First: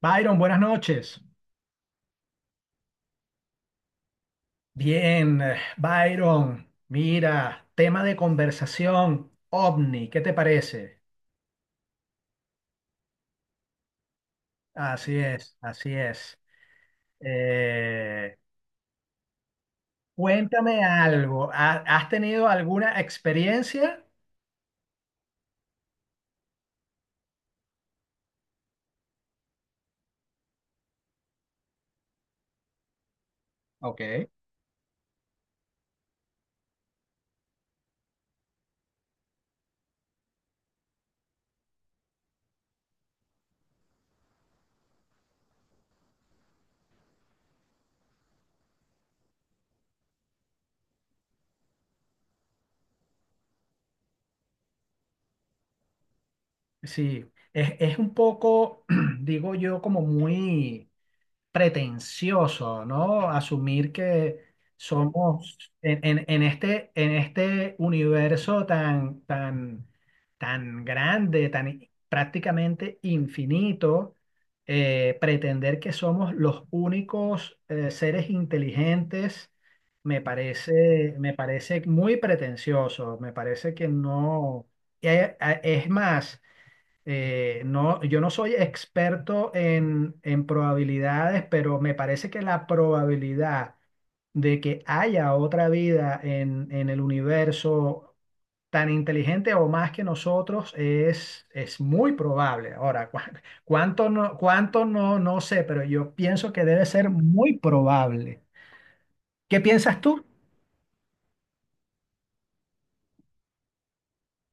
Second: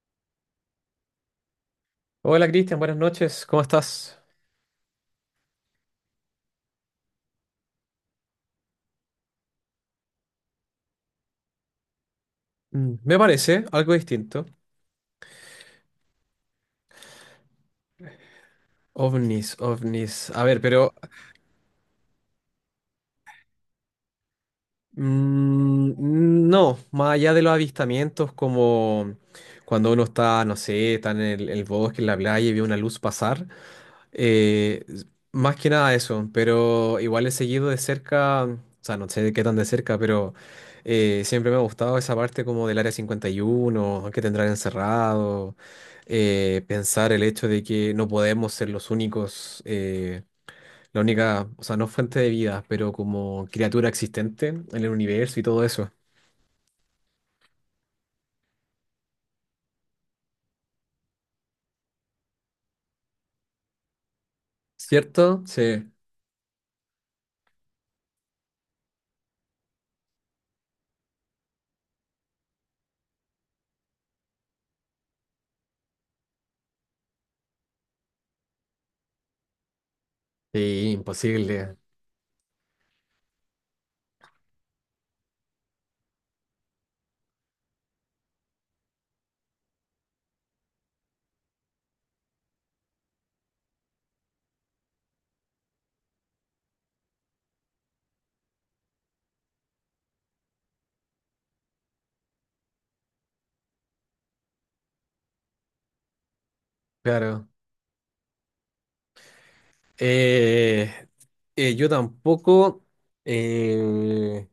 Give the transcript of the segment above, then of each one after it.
Byron, buenas noches. Hola Cristian, buenas noches, ¿cómo estás? Bien, Byron, mira, tema de conversación, ovni, ¿qué te parece? Me parece algo distinto. Así es, así es. Eh, OVNIs, OVNIs. A ver, Cuéntame pero algo, ¿has tenido alguna experiencia? Mm, no, más allá de los avistamientos, como cuando uno está, no sé, está en el bosque, en la playa y ve una luz pasar, Ok. eh, s- más que nada eso, pero igual he seguido de cerca, o sea, no sé de qué tan de cerca, pero siempre me ha gustado esa parte como del Área 51 que tendrán encerrado. Pensar el hecho de que no podemos ser los únicos. La única, o sea, no fuente de vida, pero como criatura existente en el universo y todo eso. Sí, es un poco, digo yo, como muy pretencioso, ¿no? Asumir que ¿Cierto? somos Sí. En este universo tan, tan grande, prácticamente infinito, pretender que somos los únicos seres inteligentes. Sí, Me imposible, parece muy pretencioso, me parece que no. Es más, no, yo no soy experto en probabilidades, pero me parece que la probabilidad de que haya otra vida en el universo tan inteligente o más que nosotros es muy probable. Ahora, cuánto no, no sé, pero yo pienso que debe ser claro. muy probable. ¿Qué piensas tú? Eh, yo tampoco, eh,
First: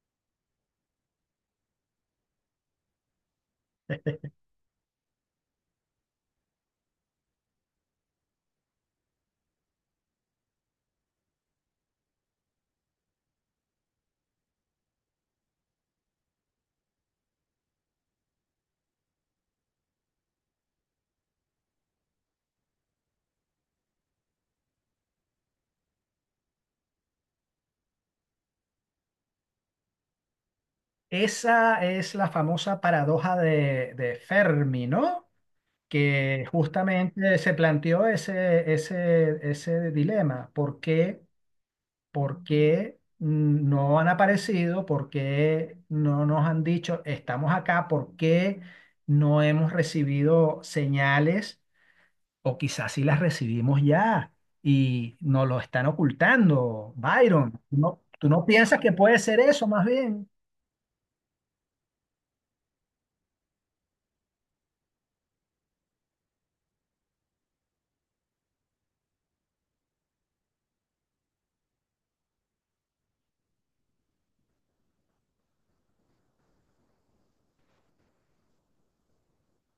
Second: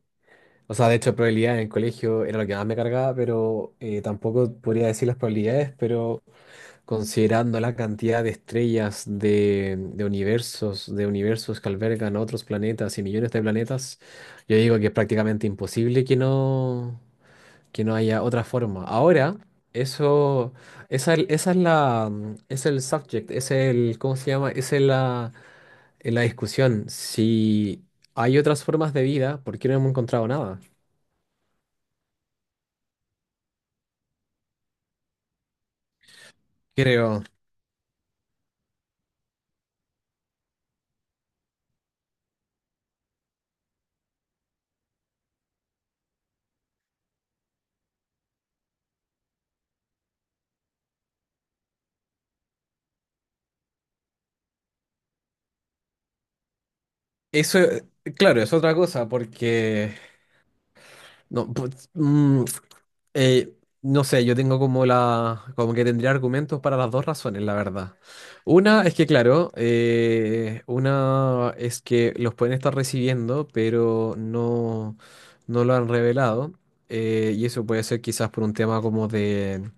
o sea, de hecho, probabilidad en el colegio era lo que más me cargaba, pero tampoco podría decir las probabilidades, pero considerando la cantidad de estrellas, de universos que albergan otros planetas y millones de planetas, yo digo que es prácticamente imposible que no. Que no haya otra forma. Ahora, eso, esa es la, es el subject, es el, ¿cómo se llama? Es la discusión. Si hay otras formas de vida, ¿por qué no hemos encontrado nada? Esa es la famosa paradoja de Fermi, ¿no? Que Creo. justamente se planteó ese dilema. ¿Por qué no han aparecido? ¿Por qué no nos han dicho estamos acá? ¿Por qué no hemos recibido señales? O quizás sí las recibimos ya y nos lo están ocultando, Eso, Byron. ¿No, tú claro, no es otra piensas que cosa, puede ser eso más porque bien? no, pues, Eh, no sé, yo tengo como la, como que tendría argumentos para las dos razones, la verdad. Una es que, claro, una es que los pueden estar recibiendo, pero no lo han revelado. Y eso puede ser quizás por un tema como de,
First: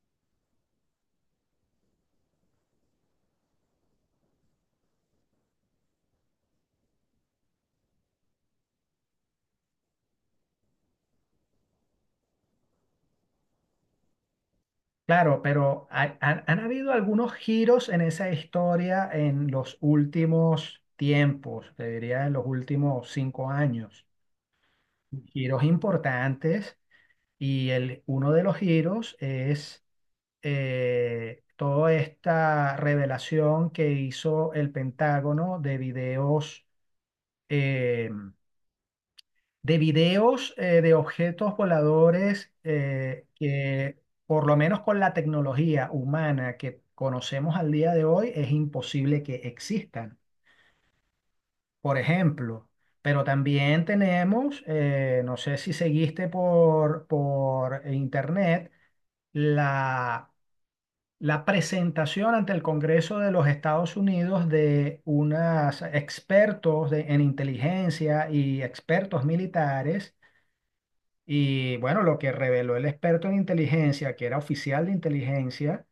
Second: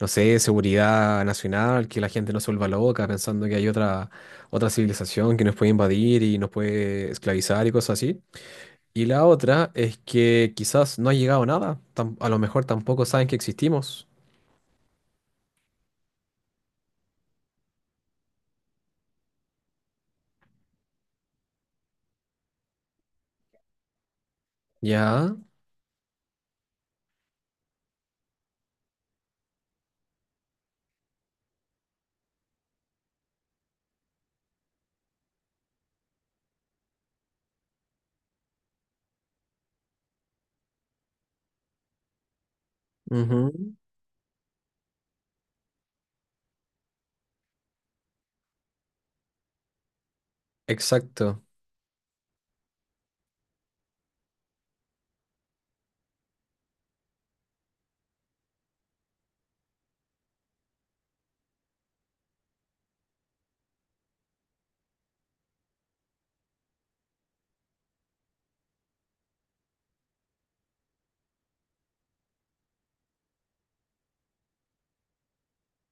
no sé, seguridad nacional, que la gente no se vuelva loca pensando que hay otra, otra civilización que nos puede invadir y nos puede esclavizar y cosas así. Y la otra es que quizás no ha llegado nada. A lo mejor tampoco saben que existimos. Claro, pero han habido algunos giros en esa historia en los últimos tiempos, te diría en los últimos 5 años. Ya. Giros importantes y uno de los giros es toda esta revelación que hizo el Pentágono de videos em, de objetos voladores Ujú. Por lo menos con la tecnología humana que conocemos al día de hoy, es imposible que existan, Exacto. por ejemplo. Pero también tenemos, no sé si seguiste por internet, la, la presentación ante el Congreso de los Estados Unidos de unos expertos en inteligencia y expertos militares. Y bueno, lo que reveló el experto en inteligencia, que era oficial de inteligencia,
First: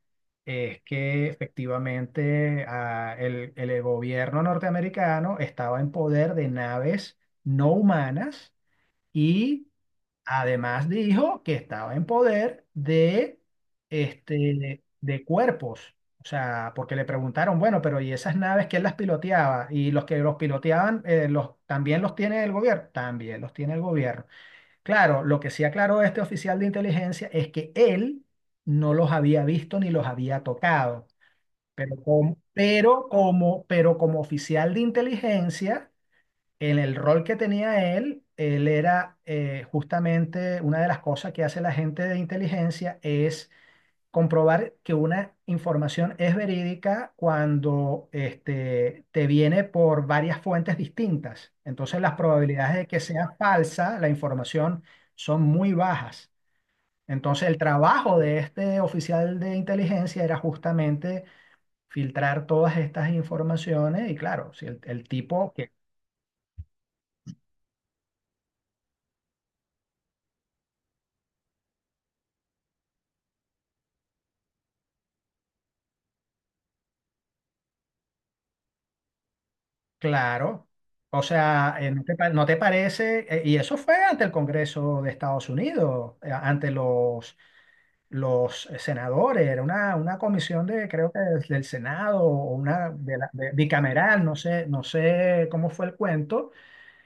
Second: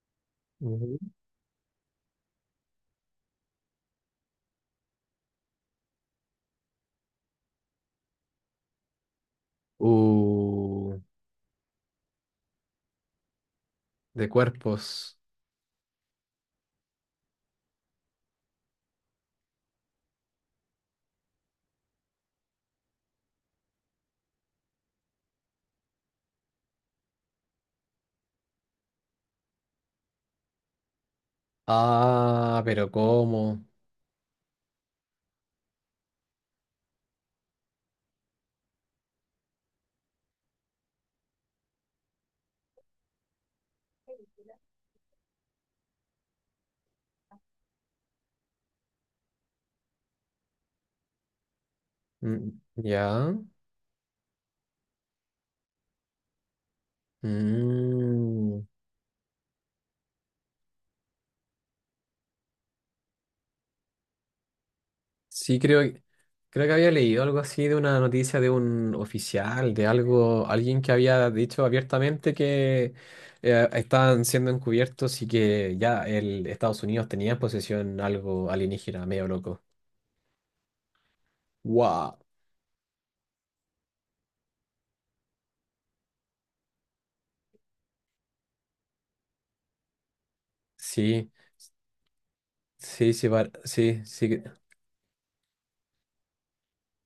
es Ujú. que efectivamente ah, el gobierno norteamericano estaba en poder de naves no humanas y además Uh, dijo que estaba en poder de, de este, cuerpos. de cuerpos. O sea, porque le preguntaron, bueno, pero ¿y esas naves quién las piloteaba? Y los que los piloteaban, los, ¿también los tiene el gobierno? También los tiene el gobierno. Claro, lo que sí aclaró este oficial de inteligencia es que él no los había visto ni los había tocado. Ah, pero ¿cómo? Pero como oficial de inteligencia, en el rol que tenía él, él era justamente una de las cosas que hace la gente de inteligencia es comprobar que una información es verídica cuando este, te viene por varias fuentes distintas. Entonces las Mm, probabilidades de que sea ya. falsa la información son muy bajas. Entonces el trabajo de Mm. este oficial de inteligencia era justamente filtrar todas estas informaciones y claro, si el tipo Sí, que, creo, creo que había leído algo así de una noticia de un oficial, de algo, alguien que había dicho abiertamente que estaban siendo encubiertos y que ya el Estados Unidos tenía en posesión algo alienígena, medio loco. claro, o sea, ¿no te, Wow. No te parece? Y eso fue ante el Congreso de Estados Unidos, ante los senadores, era una comisión de, creo que Sí, del Senado o una sí, sí, sí, bicameral, sí, no sé, no sé cómo fue el cuento,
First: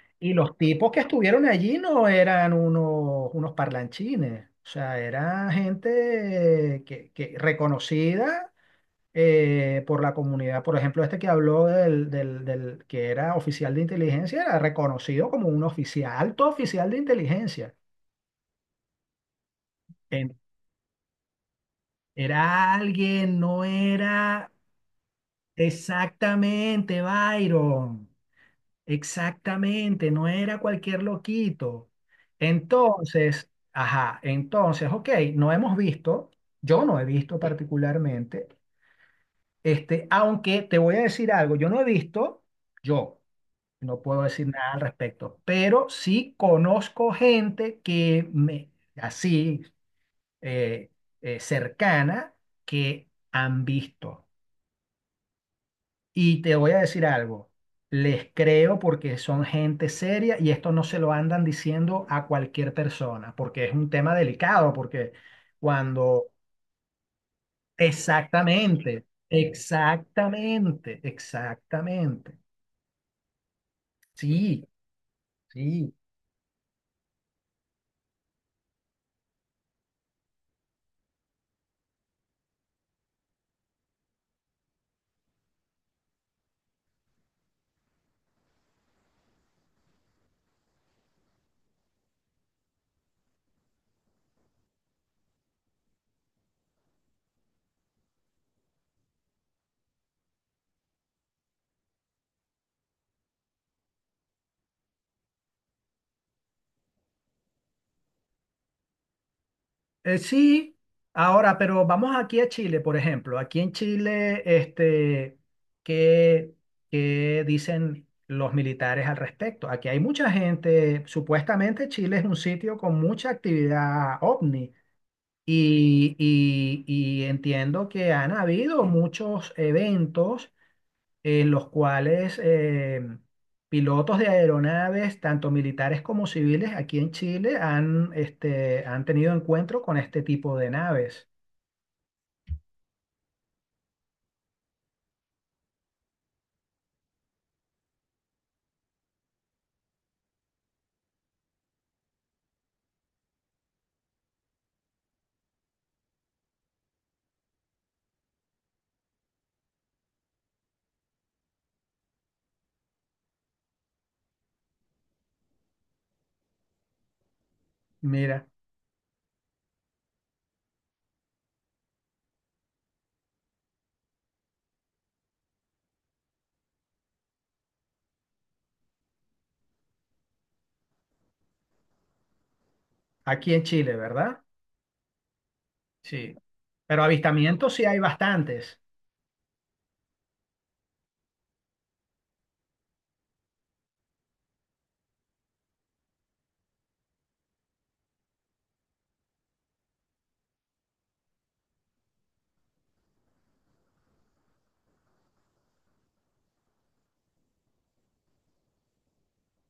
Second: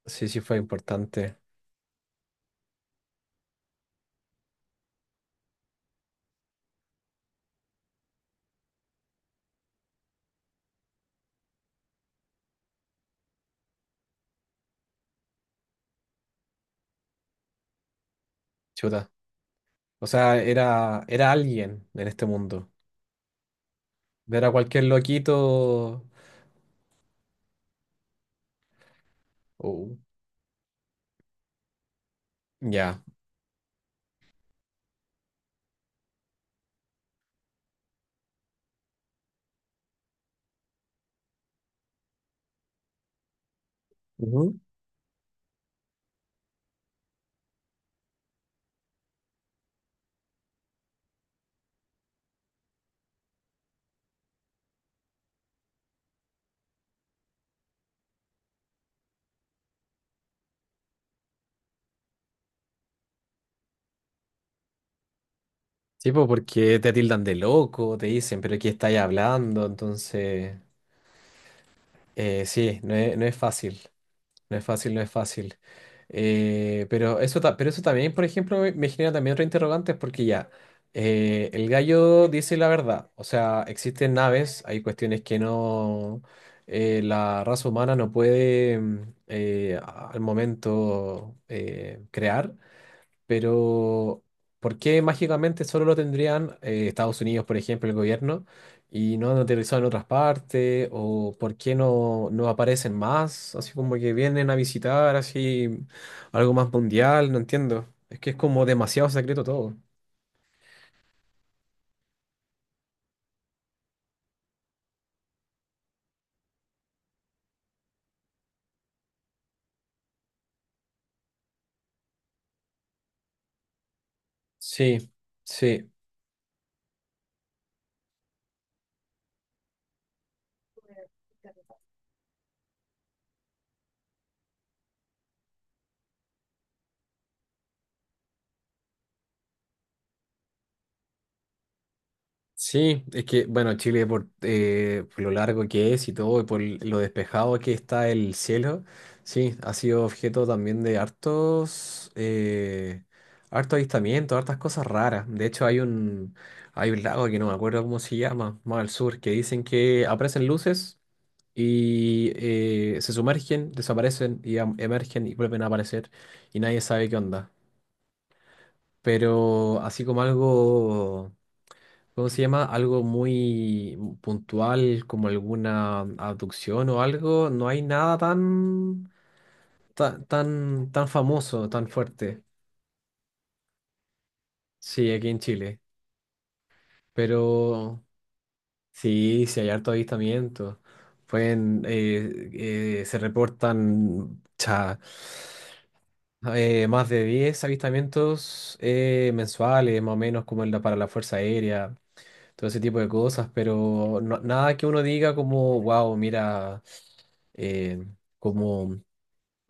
sí, y sí los fue tipos que importante. estuvieron allí no eran unos parlanchines, o sea, era gente que reconocida por la comunidad, por ejemplo, este que habló del que era oficial de inteligencia, era reconocido como un oficial, alto oficial de inteligencia. Chuta. O En- sea, era, era alguien en este mundo. Era alguien, no era. Era cualquier loquito. Exactamente, Byron. Oh, Exactamente, no era cualquier loquito. ya. Entonces, ajá, entonces, ok, no hemos visto, yo no he visto particularmente, este, aunque te voy a decir algo, yo no he visto, yo no puedo decir nada al respecto, pero sí conozco gente que me, así, eh, cercana, que han visto. Y te voy a decir algo, les creo porque son gente seria y esto no se lo andan diciendo a cualquier persona, porque es un tema delicado, porque Sí, pues cuando... porque te tildan de loco, te dicen, pero ¿qué estáis Exactamente, hablando? Entonces, exactamente, exactamente. Sí, no es, no es fácil, no es Sí, fácil, no es fácil. sí. Pero eso, pero eso también, por ejemplo, me genera también otro interrogante, porque ya, el gallo dice la verdad, o sea, existen naves, hay cuestiones que no, la raza humana no puede al momento crear. Pero, ¿por qué mágicamente solo lo tendrían Estados Unidos, por ejemplo, el gobierno, y no han aterrizado en otras partes? ¿O por qué no, no aparecen más? Así como que vienen a visitar, así algo más mundial, no entiendo. Es que es como demasiado secreto todo. Sí, ahora, pero vamos aquí a Chile, por ejemplo. Aquí en Chile, este, ¿qué, qué dicen los militares al respecto? Aquí hay mucha gente, supuestamente Chile es un sitio con mucha actividad ovni Sí, sí. y, y entiendo que han habido muchos eventos en los cuales pilotos de aeronaves, tanto militares como civiles, aquí en Chile han, este, han tenido encuentro con este tipo de naves. Sí, es que, bueno, Chile por lo largo que es y todo, y por lo despejado que está el cielo, sí, ha sido objeto también de hartos, harto avistamiento, hartas cosas raras. De hecho, hay un lago que no me acuerdo cómo se llama, más al sur, que dicen que aparecen luces y se sumergen, desaparecen y emergen y vuelven a aparecer y nadie sabe qué onda. Mira, Pero así como algo... ¿Cómo se llama? Algo muy puntual, como alguna abducción o algo. No hay nada tan, tan, famoso, tan fuerte. aquí en Chile, ¿verdad? Sí, aquí en Chile. Sí. Pero avistamientos sí hay Pero bastantes. sí, sí hay harto avistamiento. Pueden, se reportan más de 10 avistamientos mensuales, más o menos, como en para la Fuerza Aérea, todo ese tipo de cosas. Pero nada que uno diga como, wow, mira. eh, Como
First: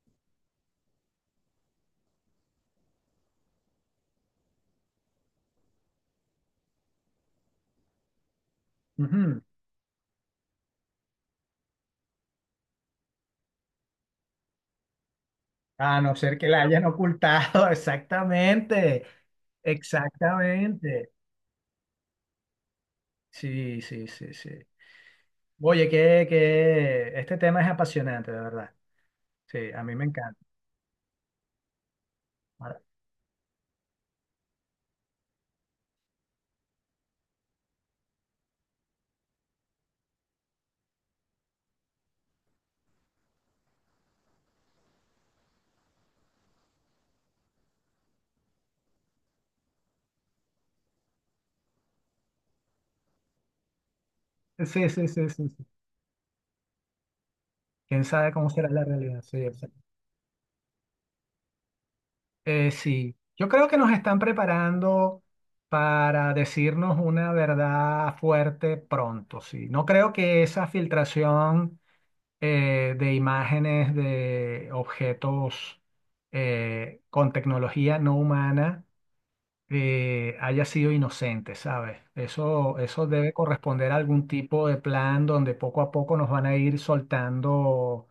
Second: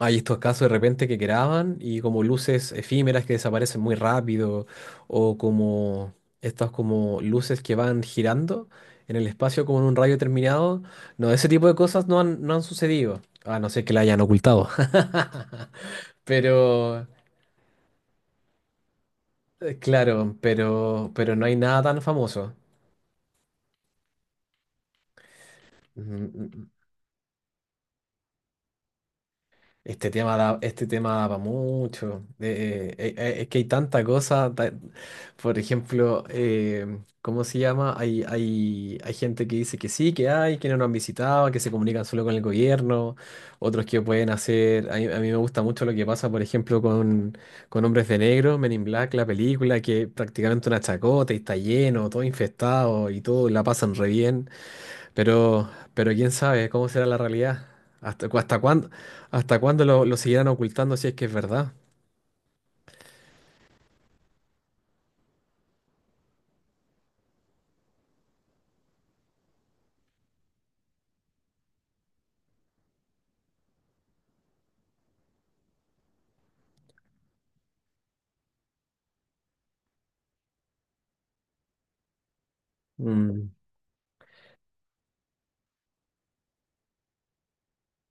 hay estos casos de repente que graban y como luces efímeras que desaparecen muy rápido o como estas como luces que van girando en el Ujú. espacio como en un radio determinado. No, ese tipo de cosas no han, no han sucedido, a no ser que la hayan ocultado. A no ser que la hayan Pero, ocultado, exactamente, claro, exactamente. Pero no hay nada tan famoso. Sí, sí, sí, sí. Oye, Ujú, ujú. que este tema es apasionante, de verdad. Sí, a mí me encanta. Este tema da para mucho. Ahora. Es que hay tanta cosa. Por ejemplo, ¿cómo se llama? Hay gente que dice que sí, que hay, que no nos han visitado, que se comunican solo con el gobierno. Otros que pueden hacer. A mí me gusta mucho lo que pasa, por ejemplo, con Hombres de Negro, Men in Black, la película, que es prácticamente una chacota y está lleno, todo infestado y todo la pasan re bien. Sí, sí, sí, sí. Pero quién sabe cómo será la realidad. Quién ¿Hasta, sabe cómo será la realidad. Sí, hasta exacto. cuándo lo seguirán ocultando si es que es verdad? Sí, yo creo que nos están preparando para decirnos una verdad fuerte pronto. Sí, no creo que esa filtración de imágenes de objetos con tecnología no humana haya sido inocente, ¿sabes? Eso debe Mm, corresponder a algún tipo de plan donde poco a poco nos van a ir soltando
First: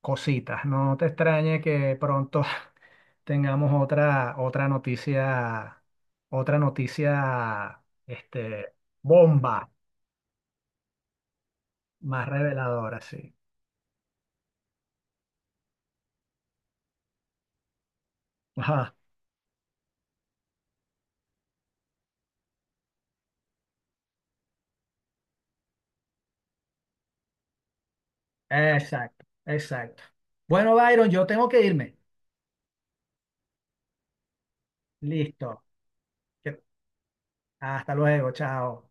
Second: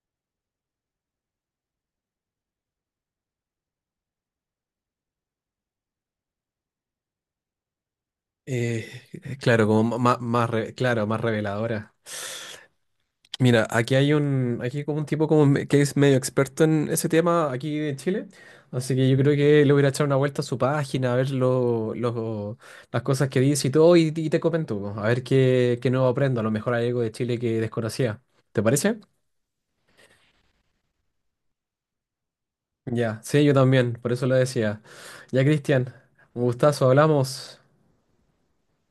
cositas. No te extrañe que pronto tengamos otra noticia, este, Eh, claro, bomba, como más, más, claro, más reveladora. más reveladora, sí. Mira, aquí como un tipo como que es medio experto en ese tema aquí en Chile. Ajá. Así que yo creo que le voy a echar una vuelta a su página, a ver lo, las cosas que dice y todo, y te comento, po, a ver qué, qué nuevo aprendo. A lo mejor hay algo de Chile que desconocía. ¿Te parece? Exacto, exacto. Bueno, Byron, yo tengo que irme. Ya, sí, yo también, por eso lo decía. Ya, Listo. Cristian, un Que- gustazo, hablamos. Hasta luego, chao.